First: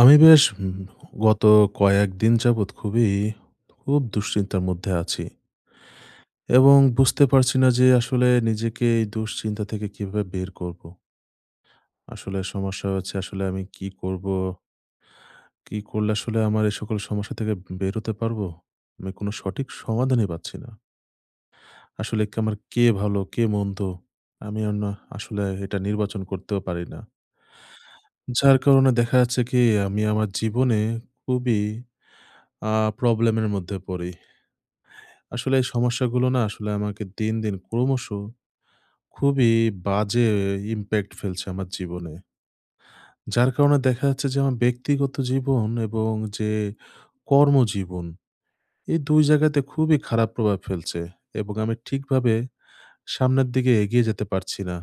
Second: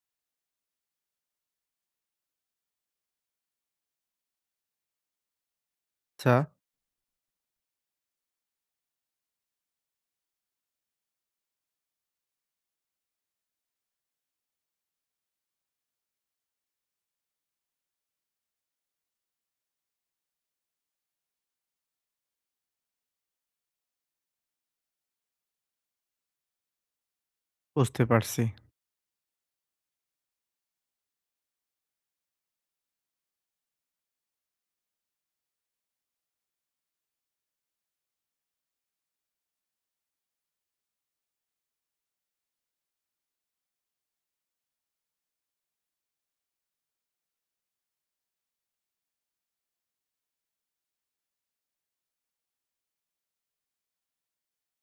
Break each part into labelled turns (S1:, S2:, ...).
S1: আমি বেশ গত কয়েকদিন যাবৎ খুব দুশ্চিন্তার মধ্যে আছি
S2: আচ্ছা,
S1: এবং বুঝতে পারছি না যে আসলে নিজেকে এই দুশ্চিন্তা থেকে কিভাবে বের করব। আসলে সমস্যা হচ্ছে আসলে আমি কি করব? কি করলে আসলে আমার এই সকল সমস্যা থেকে বের হতে পারবো? আমি কোনো সঠিক সমাধানই পাচ্ছি না। আসলে কে ভালো, কে মন্দ? আমি আর না আসলে এটা নির্বাচন করতেও পারি না।
S2: বুঝতে পারছি।
S1: যার কারণে দেখা যাচ্ছে কি, আমি আমার জীবনে খুবই আ প্রবলেম এর মধ্যে পড়ি। আসলে এই সমস্যাগুলো না আসলে আমাকে দিন, দিন ক্রমশ খুবই বাজে ইমপ্যাক্ট ফেলছে আমার জীবনে। যার কারণে দেখা যাচ্ছে যে আমার ব্যক্তিগত জীবন এবং যে কর্মজীবন, এই ২ জায়গাতে খুবই খারাপ প্রভাব ফেলছে এবং আমি ঠিকভাবে সামনের দিকে এগিয়ে যেতে পারছি না।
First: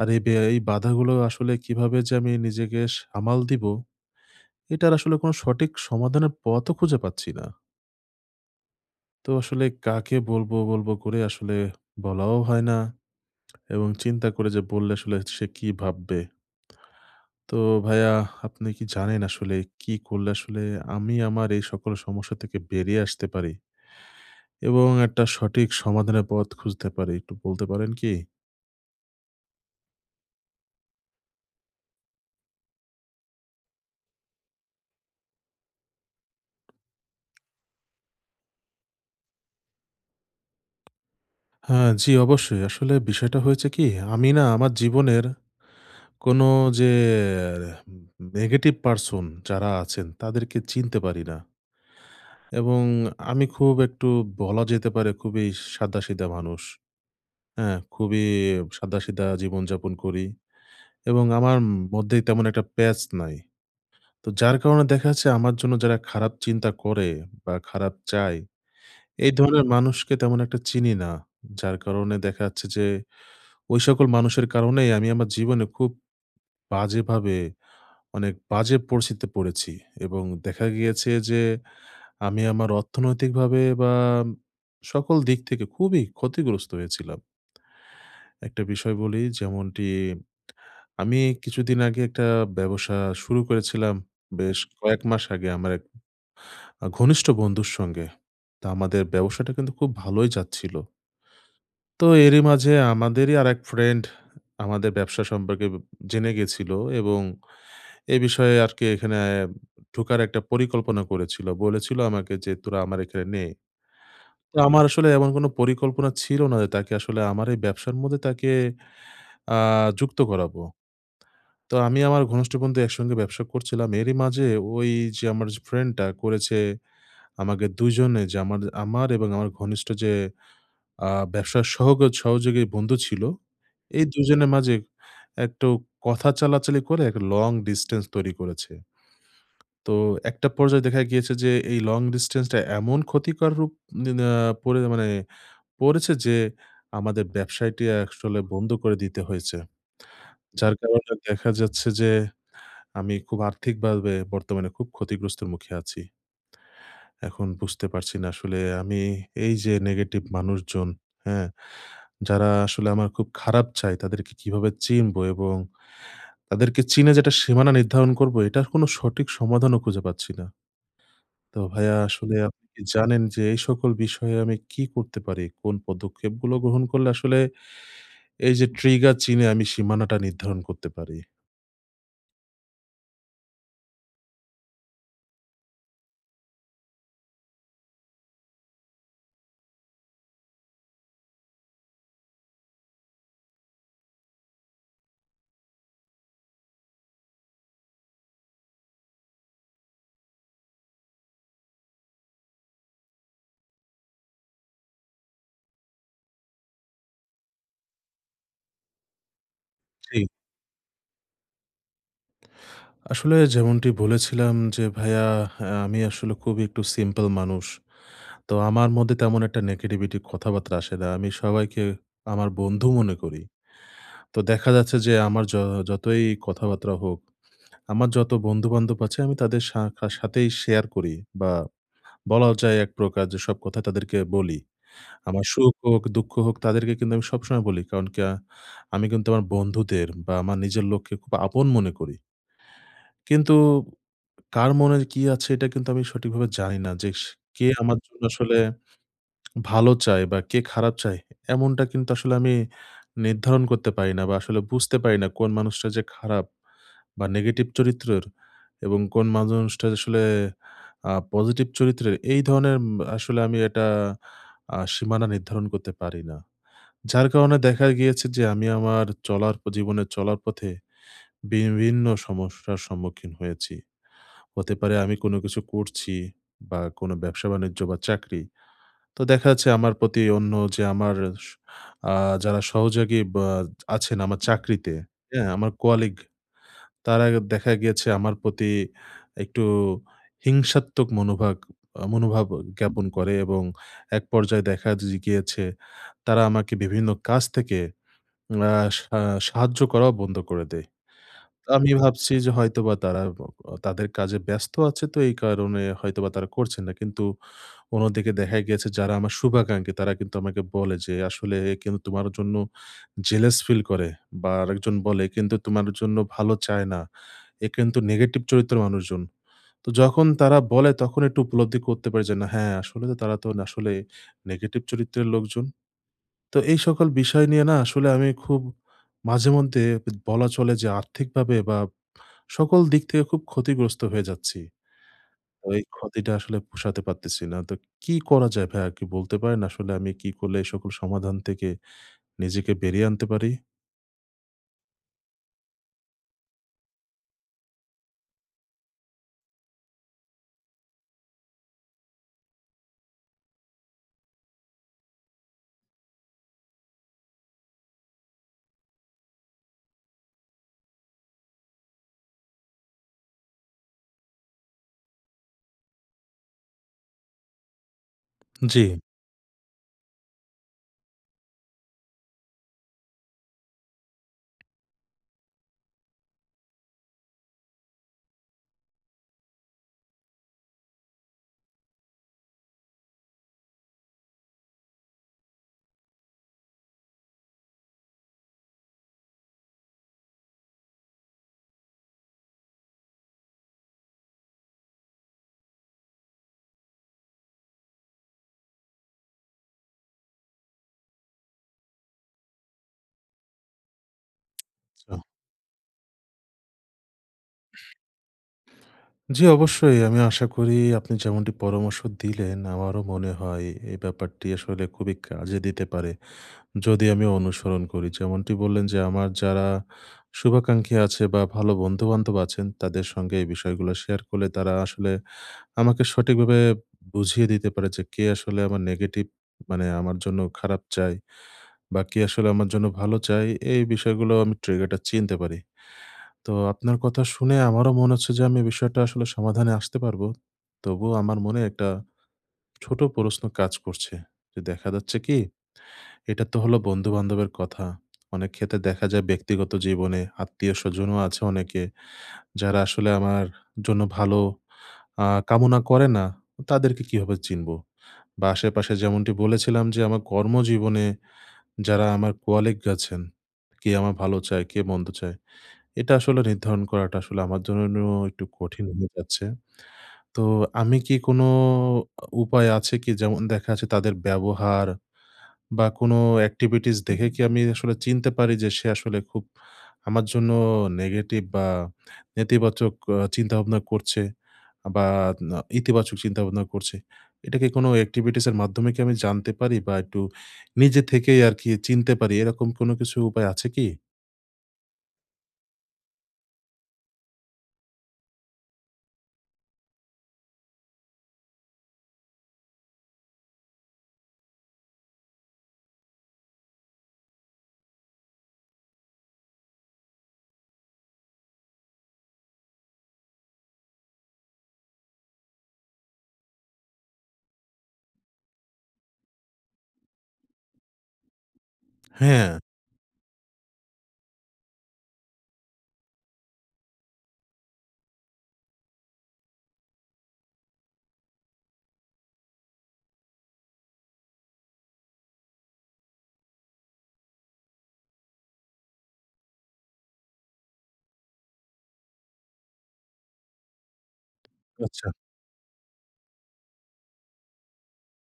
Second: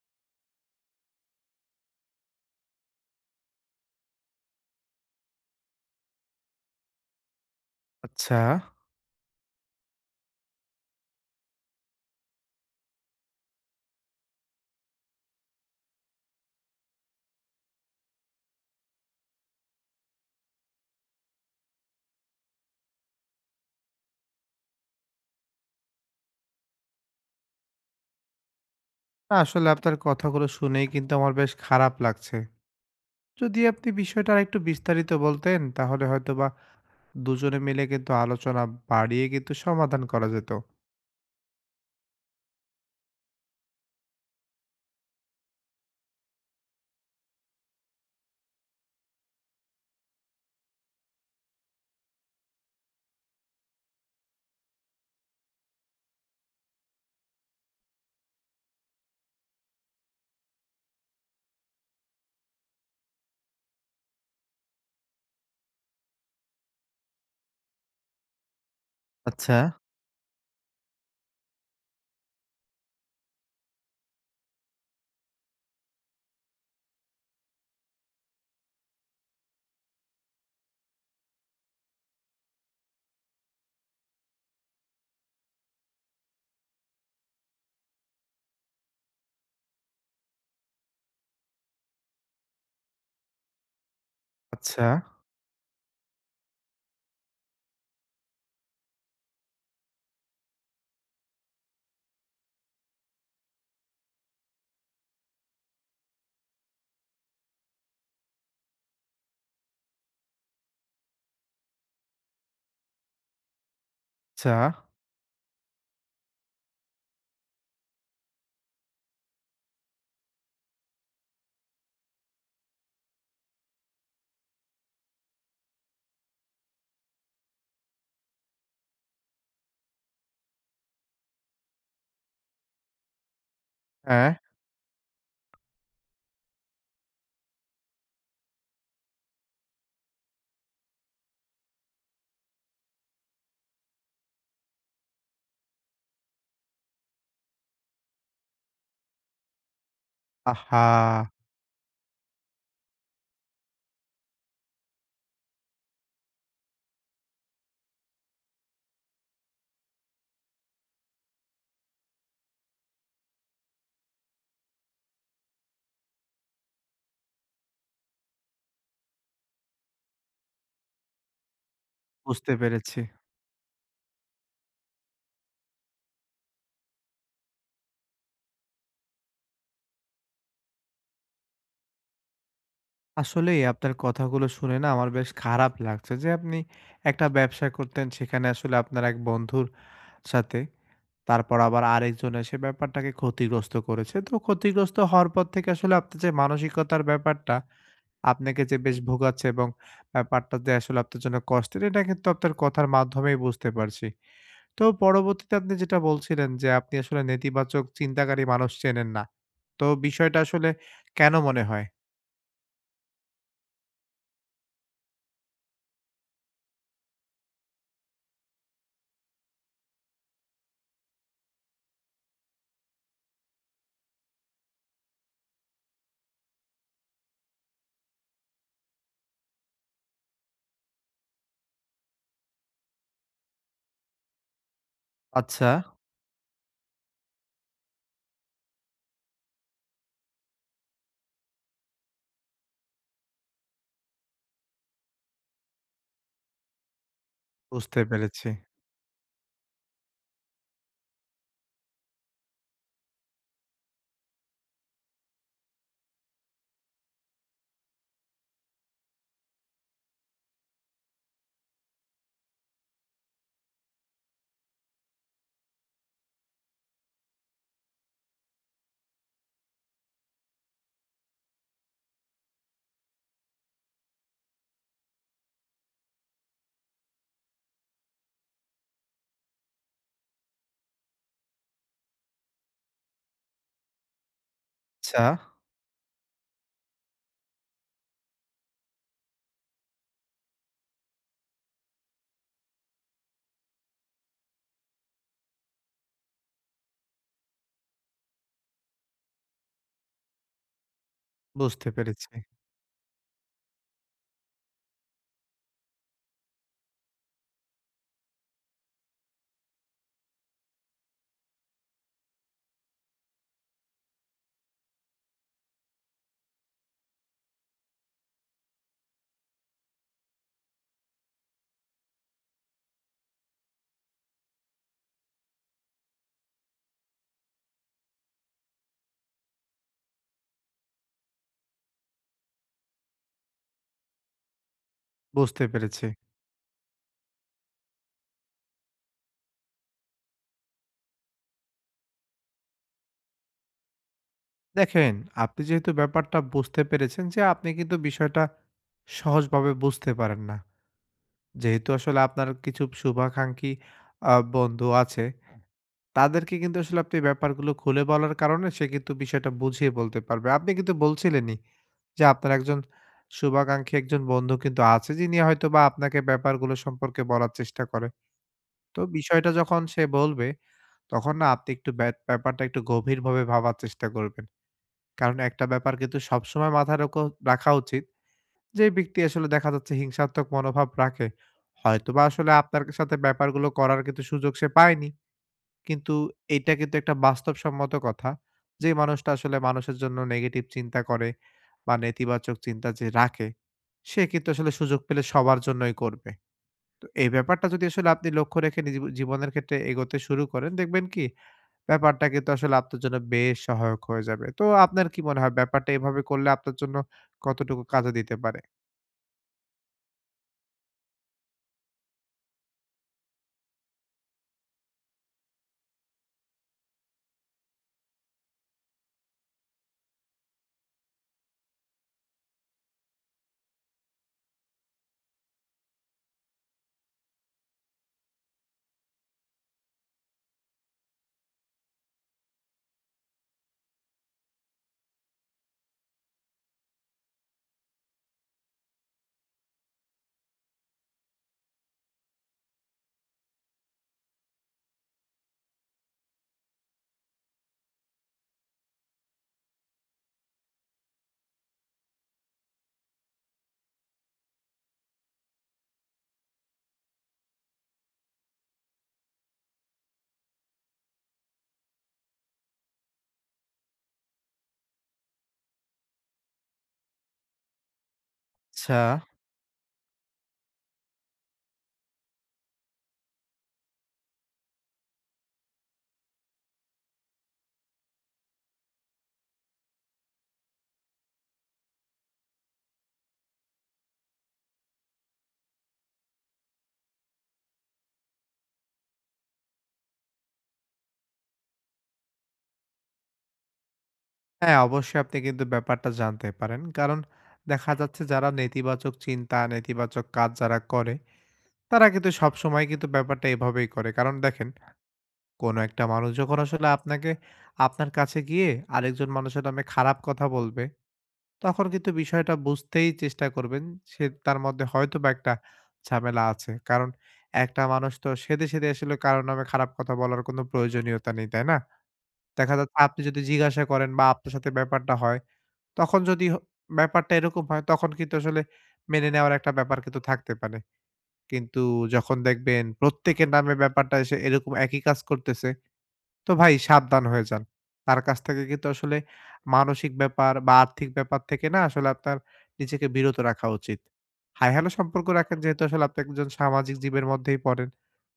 S1: আর এই বাধাগুলো আসলে কিভাবে যে আমি নিজেকে সামাল দিব, এটার আসলে কোনো সঠিক সমাধানের পথও খুঁজে পাচ্ছি না।
S2: আচ্ছা,
S1: তো আসলে কাকে বলবো, বলবো করে আসলে বলাও হয় না। এবং চিন্তা করে যে বললে আসলে সে কি ভাববে? তো ভাইয়া, আপনি কি জানেন আসলে কি করলে আসলে আমি আমার এই সকল সমস্যা থেকে বেরিয়ে আসতে পারি এবং একটা সঠিক সমাধানের পথ খুঁজতে পারি? একটু বলতে পারেন কি?
S2: না আসলে আপনার কথাগুলো শুনেই কিন্তু আমার বেশ খারাপ লাগছে। যদি আপনি বিষয়টা আরেকটু বিস্তারিত বলতেন, তাহলে হয়তোবা দুজনে মিলে কিন্তু আলোচনা বাড়িয়ে কিন্তু সমাধান করা যেত।
S1: হ্যাঁ, জি অবশ্যই। আসলে বিষয়টা হয়েছে কি? আমি না আমার জীবনের কোনো যে নেগেটিভ পারসন যারা আছেন তাদেরকে চিনতে পারি না। এবং আমি খুব একটু, বলা যেতে পারে খুবই সাদাসিধা মানুষ। হ্যাঁ, খুবই সাদাসিধা জীবনযাপন করি এবং আমার মধ্যে তেমন একটা প্যাচ নাই। তো যার কারণে দেখা যাচ্ছে আমার জন্য যারা খারাপ চিন্তা করে বা খারাপ চায়, এই
S2: আচ্ছা,
S1: ধরনের মানুষকে তেমন একটা চিনি না। যার কারণে দেখা যাচ্ছে যে ওই সকল মানুষের কারণেই আমি আমার জীবনে খুব বাজেভাবে, অনেক বাজে পরিস্থিতিতে পড়েছি এবং দেখা গিয়েছে যে আমি আমার অর্থনৈতিকভাবে বা সকল দিক থেকে খুবই ক্ষতিগ্রস্ত হয়েছিলাম। একটা বিষয় বলি যেমনটি, আমি কিছুদিন আগে একটা ব্যবসা শুরু করেছিলাম বেশ
S2: আচ্ছা,
S1: কয়েক মাস আগে আমার এক ঘনিষ্ঠ বন্ধুর সঙ্গে। তো আমাদের ব্যবসাটা কিন্তু খুব ভালোই যাচ্ছিল। তো এরই মাঝে আমাদেরই আরেক ফ্রেন্ড আমাদের ব্যবসা সম্পর্কে জেনে গেছিল এবং এ বিষয়ে আরকি এখানে ঢোকার একটা পরিকল্পনা করেছিল। বলেছিল আমাকে যে, "তোরা আমার এখানে নে।"
S2: আচ্ছা,
S1: তো আমার আসলে এমন কোনো পরিকল্পনা ছিল না যে তাকে আসলে আমার এই ব্যবসার মধ্যে তাকে আ যুক্ত করাবো। তো আমি আমার ঘনিষ্ঠ বন্ধু একসঙ্গে ব্যবসা করছিলাম। এরই মাঝে ওই যে আমার যে ফ্রেন্ডটা করেছে, আমাকে ২ জনে, যে আমার আমার এবং আমার ঘনিষ্ঠ যে ব্যবসার সহযোগী বন্ধু ছিল, এই ২
S2: হ্যাঁ,
S1: জনের মাঝে একটু কথা চালাচালি করে একটা লং ডিসট্যান্স তৈরি করেছে। তো একটা পর্যায়ে দেখা গিয়েছে যে এই লং ডিসট্যান্সটা এমন ক্ষতিকর রূপ নি না পড়ে মানে পড়েছে যে আমাদের ব্যবসায়টি আসলে বন্ধ করে দিতে হয়েছে। যার
S2: আহা!
S1: কারণে দেখা যাচ্ছে যে আমি খুব আর্থিকভাবে বর্তমানে খুব ক্ষতিগ্রস্তের মুখে আছি। এখন বুঝতে পারছি না আসলে আমি এই যে নেগেটিভ মানুষজন, হ্যাঁ? যারা আসলে আমার খুব খারাপ চায় তাদেরকে কিভাবে চিনবো এবং তাদেরকে চিনে যেটা সীমানা নির্ধারণ করবো, এটার কোনো সঠিক সমাধানও খুঁজে পাচ্ছি না। তো ভাইয়া, আসলে
S2: বুঝতে
S1: আপনি কি
S2: পেরেছি।
S1: জানেন যে এই সকল বিষয়ে আমি কি করতে পারি? কোন পদক্ষেপগুলো গ্রহণ করলে আসলে এই যে ট্রিগার চিনে আমি সীমানাটা নির্ধারণ করতে পারি?
S2: আসলেই আপনার কথাগুলো শুনে না আমার বেশ খারাপ লাগছে যে আপনি একটা ব্যবসা করতেন, সেখানে আসলে আপনার এক বন্ধুর সাথে তারপর আবার আরেকজন এসে ব্যাপারটাকে ক্ষতিগ্রস্ত করেছে। তো ক্ষতিগ্রস্ত হওয়ার পর থেকে আসলে আপনার যে মানসিকতার ব্যাপারটা আপনাকে যে বেশ ভোগাচ্ছে এবং ব্যাপারটা যে আসলে আপনার জন্য কষ্টের, এটা কিন্তু আপনার কথার মাধ্যমেই বুঝতে পারছি। তো পরবর্তীতে আপনি যেটা বলছিলেন যে আপনি আসলে নেতিবাচক চিন্তাকারী মানুষ চেনেন না। তো
S1: জি।
S2: বিষয়টা আসলে কেন মনে হয়?
S1: আসলে যেমনটি বলেছিলাম যে ভাইয়া, হ্যাঁ, আমি আসলে খুবই একটু সিম্পল মানুষ। তো আমার মধ্যে তেমন একটা নেগেটিভিটি কথাবার্তা আসে না। আমি সবাইকে আমার বন্ধু মনে করি। তো দেখা যাচ্ছে যে আমার যতই কথাবার্তা হোক, আমার যত বন্ধু-বান্ধব আছে আমি তাদের সা কা সাথেই শেয়ার করি বা বলাও যায় এক প্রকার, যে সব কথা তাদেরকে বলি। আমার
S2: আচ্ছা।
S1: সুখ হোক, দুঃখ হোক তাদেরকে কিন্তু আমি সবসময় বলি। কারণ কি, আমি কিন্তু আমার বন্ধুদের বা আমার নিজের লোককে খুব আপন মনে করি। কিন্তু কার মনে কি আছে এটা কিন্তু আমি সঠিকভাবে জানি না যে সে, কে হুম। আমার
S2: বুঝতে
S1: জন্য
S2: পেরেছি।
S1: আসলে ভালো চায় বা কে খারাপ চায়, এমনটা কিন্তু আসলে আমি নির্ধারণ করতে পারি না বা আসলে বুঝতে পারি না কোন মানুষটা যে খারাপ বা নেগেটিভ চরিত্রের এবং কোন মানুষটা যে আসলে পজিটিভ চরিত্রের, এই ধরনের আসলে আমি এটা, সীমানা নির্ধারণ করতে পারি না। যার কারণে দেখা গিয়েছে যে আমি আমার চলার পথে বিভিন্ন সমস্যার সম্মুখীন হয়েছি। হতে পারে আমি কোনো কিছু করছি বা কোনো ব্যবসা-বাণিজ্য বা চাকরি। তো দেখা যাচ্ছে আমার প্রতি অন্য যে আমার, স আ যারা সহযোগী বা আছেন আমার চাকরিতে,
S2: আচ্ছা।
S1: হ্যাঁ? আমার কলিগ, তারা দেখা গিয়েছে আমার প্রতি একটু হিংসাত্মক মনোভাগ আ মনোভাব জ্ঞাপন করে এবং এক পর্যায়ে দেখা গিয়েছে তারা আমাকে বিভিন্ন কাজ থেকে আ সা সাহায্য করাও বন্ধ করে দেয়।
S2: বুঝতে
S1: আমি
S2: পেরেছি,
S1: ভাবছি যে হয়তোবা তারা ব তাদের কাজে ব্যস্ত আছে, তো এই কারণে হয়তোবা তারা করছে না। কিন্তু অন্যদিকে দেখা গিয়েছে যারা আমার শুভাকাঙ্ক্ষী তারা কিন্তু আমাকে বলে যে, "আসলে এ কিন্তু তোমার জন্য জেলাস ফিল করে" বা আরেকজন বলে, "কিন্তু তোমার জন্য ভালো চায় না। এ কিন্তু নেগেটিভ চরিত্রের মানুষজন।" তো যখন তারা বলে তখন একটু উপলব্ধি করতে পারি যে, না, হ্যাঁ, আসলে তো তারা তো আসলে নেগেটিভ চরিত্রের লোকজন। তো এই সকল বিষয় নিয়ে না আসলে আমি খুব মাঝেমধ্যে, বলা চলে যে আর্থিকভাবে বা সকল দিক থেকে খুব ক্ষতিগ্রস্ত হয়ে যাচ্ছি।
S2: বুঝতে
S1: তো এই
S2: পেরেছি।
S1: ক্ষতিটা আসলে পোষাতে পারতেছি না। তো কি করা যায় ভাইয়া, কি বলতে পারেন আসলে আমি কি করলে এই সকল সমাধান থেকে নিজেকে বেরিয়ে আনতে পারি?
S2: দেখেন, আপনি যেহেতু ব্যাপারটা বুঝতে পেরেছেন যে আপনি কিন্তু বিষয়টা সহজভাবে বুঝতে পারেন না। যেহেতু আসলে আপনার কিছু শুভাকাঙ্ক্ষী বন্ধু আছে, তাদেরকে কিন্তু আসলে আপনি ব্যাপারগুলো খুলে বলার কারণে সে কিন্তু বিষয়টা বুঝিয়ে বলতে পারবে। আপনি কিন্তু বলছিলেনই যে আপনার একজন শুভাকাঙ্ক্ষী একজন বন্ধু কিন্তু আছে যিনি হয়তোবা আপনাকে ব্যাপারগুলো সম্পর্কে বলার চেষ্টা করে।
S1: জি।
S2: তো বিষয়টা যখন সে বলবে, তখন না আপনি একটু ব্যাপারটা একটু গভীরভাবে ভাবার চেষ্টা করবেন। কারণ একটা ব্যাপার কিন্তু সবসময় মাথায় রাখা উচিত। যে ব্যক্তি আসলে দেখা যাচ্ছে হিংসাত্মক মনোভাব রাখে, হয়তোবা আসলে আপনার সাথে ব্যাপারগুলো করার কিন্তু সুযোগ সে পায়নি। কিন্তু এইটা কিন্তু একটা বাস্তবসম্মত কথা। যে মানুষটা আসলে মানুষের জন্য নেগেটিভ চিন্তা করে বা নেতিবাচক চিন্তা যে রাখে, সে কিন্তু আসলে সুযোগ পেলে সবার জন্যই করবে। তো এই ব্যাপারটা যদি আসলে আপনি লক্ষ্য রেখে নিজ জীবনের ক্ষেত্রে এগোতে শুরু করেন, দেখবেন কি ব্যাপারটা কিন্তু আসলে আপনার জন্য বেশ সহায়ক হয়ে যাবে। তো আপনার
S1: আচ্ছা।
S2: কি মনে হয় ব্যাপারটা এভাবে করলে আপনার জন্য কতটুকু কাজে দিতে পারে?
S1: জি, অবশ্যই। আমি আশা করি আপনি যেমনটি পরামর্শ দিলেন, আমারও মনে হয় এই ব্যাপারটি আসলে খুবই কাজে দিতে পারে, যদি আমি অনুসরণ করি। যেমনটি বললেন যে আমার যারা শুভাকাঙ্ক্ষী আছে বা ভালো বন্ধু-বান্ধব আছেন তাদের সঙ্গে এই বিষয়গুলো শেয়ার করলে তারা আসলে আমাকে সঠিকভাবে বুঝিয়ে দিতে পারে যে কে আসলে আমার নেগেটিভ, মানে আমার জন্য খারাপ চায় বা কে আসলে আমার জন্য ভালো চায়, এই বিষয়গুলো আমি ট্রিগারটা চিনতে পারি। তো আপনার কথা শুনে আমারও মনে হচ্ছে যে আমি বিষয়টা আসলে সমাধানে আসতে পারবো। তবুও আমার মনে একটা ছোট প্রশ্ন কাজ করছে। যে দেখা যাচ্ছে কি, এটা তো হলো বন্ধু-বান্ধবের কথা। অনেক ক্ষেত্রে দেখা যায় ব্যক্তিগত জীবনে আত্মীয়স্বজনও আছে অনেকে যারা আসলে আমার জন্য ভালো কামনা করে না। তাদেরকে কিভাবে চিনবো? বা আশেপাশে যেমনটি বলেছিলাম যে আমার কর্মজীবনে যারা আমার কোয়ালিগ আছেন, কে আমার ভালো চায়, কে মন্দ চায়, এটা আসলে নির্ধারণ করাটা আসলে আমার জন্য একটু কঠিন
S2: আচ্ছা।
S1: হয়ে যাচ্ছে। তো আমি কি কোনো, উপায় আছে কি, যেমন দেখা যাচ্ছে তাদের ব্যবহার বা কোনো এক্টিভিটিস দেখে কি আমি আসলে চিনতে পারি যে সে আসলে খুব আমার জন্য নেগেটিভ বা নেতিবাচক চিন্তাভাবনা করছে বা না, ইতিবাচক চিন্তাভাবনা করছে। এটা কি কোনো এক্টিভিটিস এর মাধ্যমে কি আমি জানতে পারি বা একটু নিজে থেকেই আরকি চিনতে পারি, এরকম কোনো কিছু উপায় আছে কি?
S2: হ্যাঁ, অবশ্যই আপনি কিন্তু ব্যাপারটা জানতে পারেন। কারণ দেখা যাচ্ছে যারা নেতিবাচক চিন্তা, নেতিবাচক কাজ যারা করে, তারা কিন্তু সবসময় কিন্তু ব্যাপারটা এভাবেই করে। কারণ দেখেন, কোনো একটা মানুষ যখন আসলে আপনাকে আপনার কাছে গিয়ে আরেকজন মানুষের নামে খারাপ কথা বলবে তখন কিন্তু বিষয়টা বুঝতেই চেষ্টা করবেন। সে তার মধ্যে হয়তোবা একটা ঝামেলা আছে। কারণ একটা মানুষ তো সেধে, সেধে আসলে কারো নামে খারাপ কথা বলার কোনো প্রয়োজনীয়তা নেই, তাই না?
S1: হ্যাঁ,
S2: দেখা যাচ্ছে আপনি যদি জিজ্ঞাসা করেন বা আপনার সাথে ব্যাপারটা হয়, তখন যদি ব্যাপারটা এরকম হয় তখন কিন্তু আসলে মেনে নেওয়ার একটা ব্যাপার কিন্তু থাকতে পারে। কিন্তু যখন দেখবেন প্রত্যেকের নামে ব্যাপারটা এসে এরকম একই কাজ করতেছে তো ভাই সাবধান হয়ে যান। তার কাছ থেকে কিন্তু আসলে মানসিক ব্যাপার বা আর্থিক ব্যাপার থেকে না আসলে আপনার নিজেকে বিরত রাখা উচিত। হাই-হ্যালো
S1: আচ্ছা।
S2: সম্পর্ক রাখেন যেহেতু আসলে আপনি একজন সামাজিক জীবের মধ্যেই পড়েন।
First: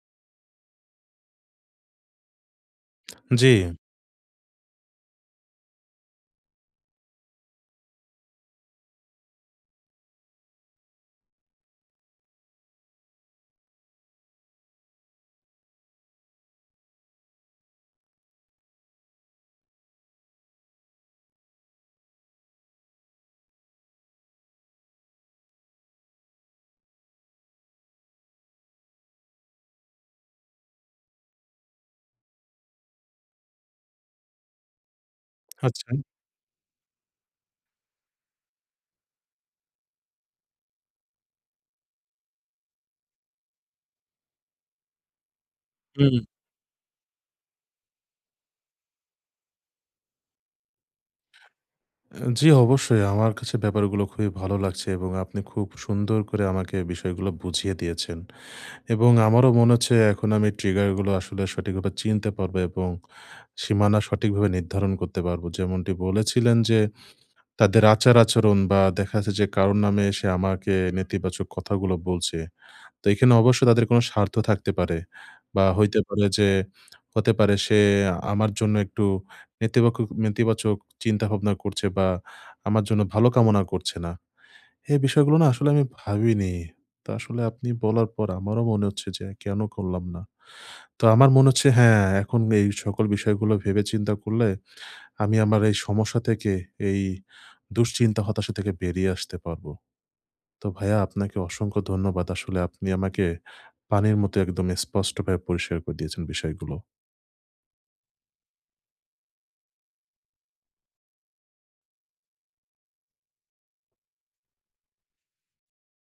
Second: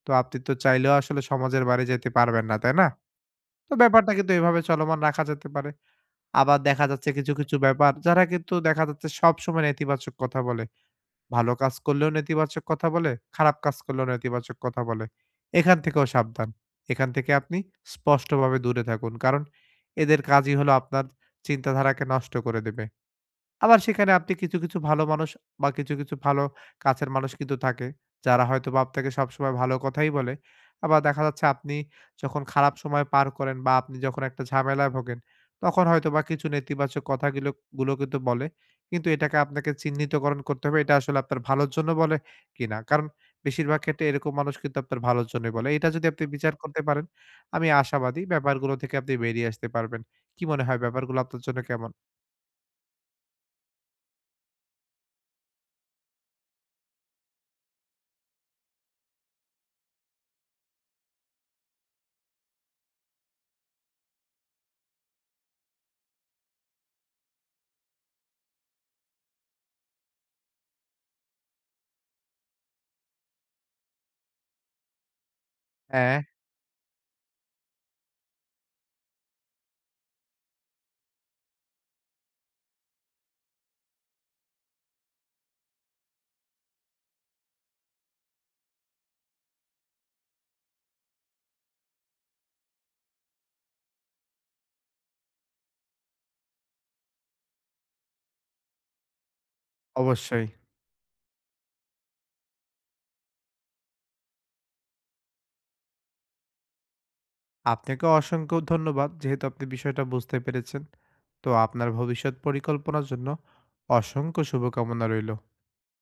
S2: তো আপনি তো চাইলেও আসলে সমাজের বাইরে যেতে পারবেন না, তাই না?
S1: জি,
S2: তো ব্যাপারটা কিন্তু এভাবে চলমান রাখা যেতে পারে। আবার দেখা যাচ্ছে কিছু, কিছু ব্যাপার যারা কিন্তু দেখা যাচ্ছে সবসময় নেতিবাচক কথা বলে। ভালো কাজ করলেও নেতিবাচক কথা বলে, খারাপ কাজ করলেও নেতিবাচক কথা বলে। এখান থেকেও সাবধান। এখান থেকে আপনি স্পষ্টভাবে দূরে থাকুন। কারণ এদের কাজই হলো আপনার চিন্তাধারাকে নষ্ট করে দেবে। আবার সেখানে আপনি কিছু, কিছু ভালো মানুষ বা কিছু, কিছু ভালো কাছের মানুষ কিন্তু থাকে। যারা হয়তোবা আপনাকে সবসময় ভালো কথাই বলে। আবার দেখা যাচ্ছে আপনি যখন খারাপ সময় পার করেন বা আপনি যখন একটা ঝামেলায় ভোগেন, তখন
S1: আচ্ছা।
S2: হয়তোবা কিছু নেতিবাচক কথাগুলো কিন্তু বলে। কিন্তু এটাকে আপনাকে চিহ্নিতকরণ করতে হবে এটা আসলে আপনার ভালোর জন্য বলে কিনা। কারণ বেশিরভাগ ক্ষেত্রে এরকম মানুষ কিন্তু আপনার ভালোর জন্যই বলে। এটা যদি
S1: হুম।
S2: আপনি বিচার করতে পারেন, আমি আশাবাদী ব্যাপারগুলো থেকে আপনি বেরিয়ে আসতে পারবেন। কি মনে হয় ব্যাপারগুলো আপনার জন্য কেমন?
S1: জি, অবশ্যই, আমার কাছে ব্যাপারগুলো খুবই ভালো লাগছে এবং আপনি খুব সুন্দর করে আমাকে বিষয়গুলো বুঝিয়ে দিয়েছেন। এবং আমারও মনে হচ্ছে এখন আমি ট্রিগারগুলো আসলে সঠিকভাবে চিনতে পারবো এবং সীমানা সঠিকভাবে নির্ধারণ করতে পারবো। যেমনটি বলেছিলেন যে, তাদের আচার-আচরণ বা দেখা যাচ্ছে যে কারো নামে এসে আমাকে নেতিবাচক কথাগুলো বলছে। তো এখানে অবশ্যই তাদের কোনো স্বার্থ থাকতে পারে বা হইতে
S2: হ্যাঁ,
S1: পারে যে, হতে পারে সে আমার জন্য একটু নেতিবাচক নেতিবাচক চিন্তাভাবনা করছে বা আমার জন্য ভালো কামনা করছে না। এই বিষয়গুলো না আসলে আমি ভাবিনি। তো আসলে আপনি বলার পর আমারও মনে হচ্ছে যে কেন করলাম না? তো আমার মনে হচ্ছে হ্যাঁ, এখন এই সকল বিষয়গুলো ভেবে চিন্তা করলে আমি আমার এই সমস্যা থেকে, এই দুশ্চিন্তা, হতাশা থেকে বেরিয়ে আসতে পারবো।
S2: অবশ্যই।
S1: তো ভাইয়া, আপনাকে অসংখ্য ধন্যবাদ। আসলে আপনি আমাকে পানির মতো একদম স্পষ্টভাবে পরিষ্কার করে দিয়েছেন বিষয়গুলো।
S2: আপনাকেও অসংখ্য ধন্যবাদ যেহেতু আপনি বিষয়টা বুঝতে পেরেছেন। তো আপনার ভবিষ্যৎ পরিকল্পনার জন্য অসংখ্য শুভকামনা রইল।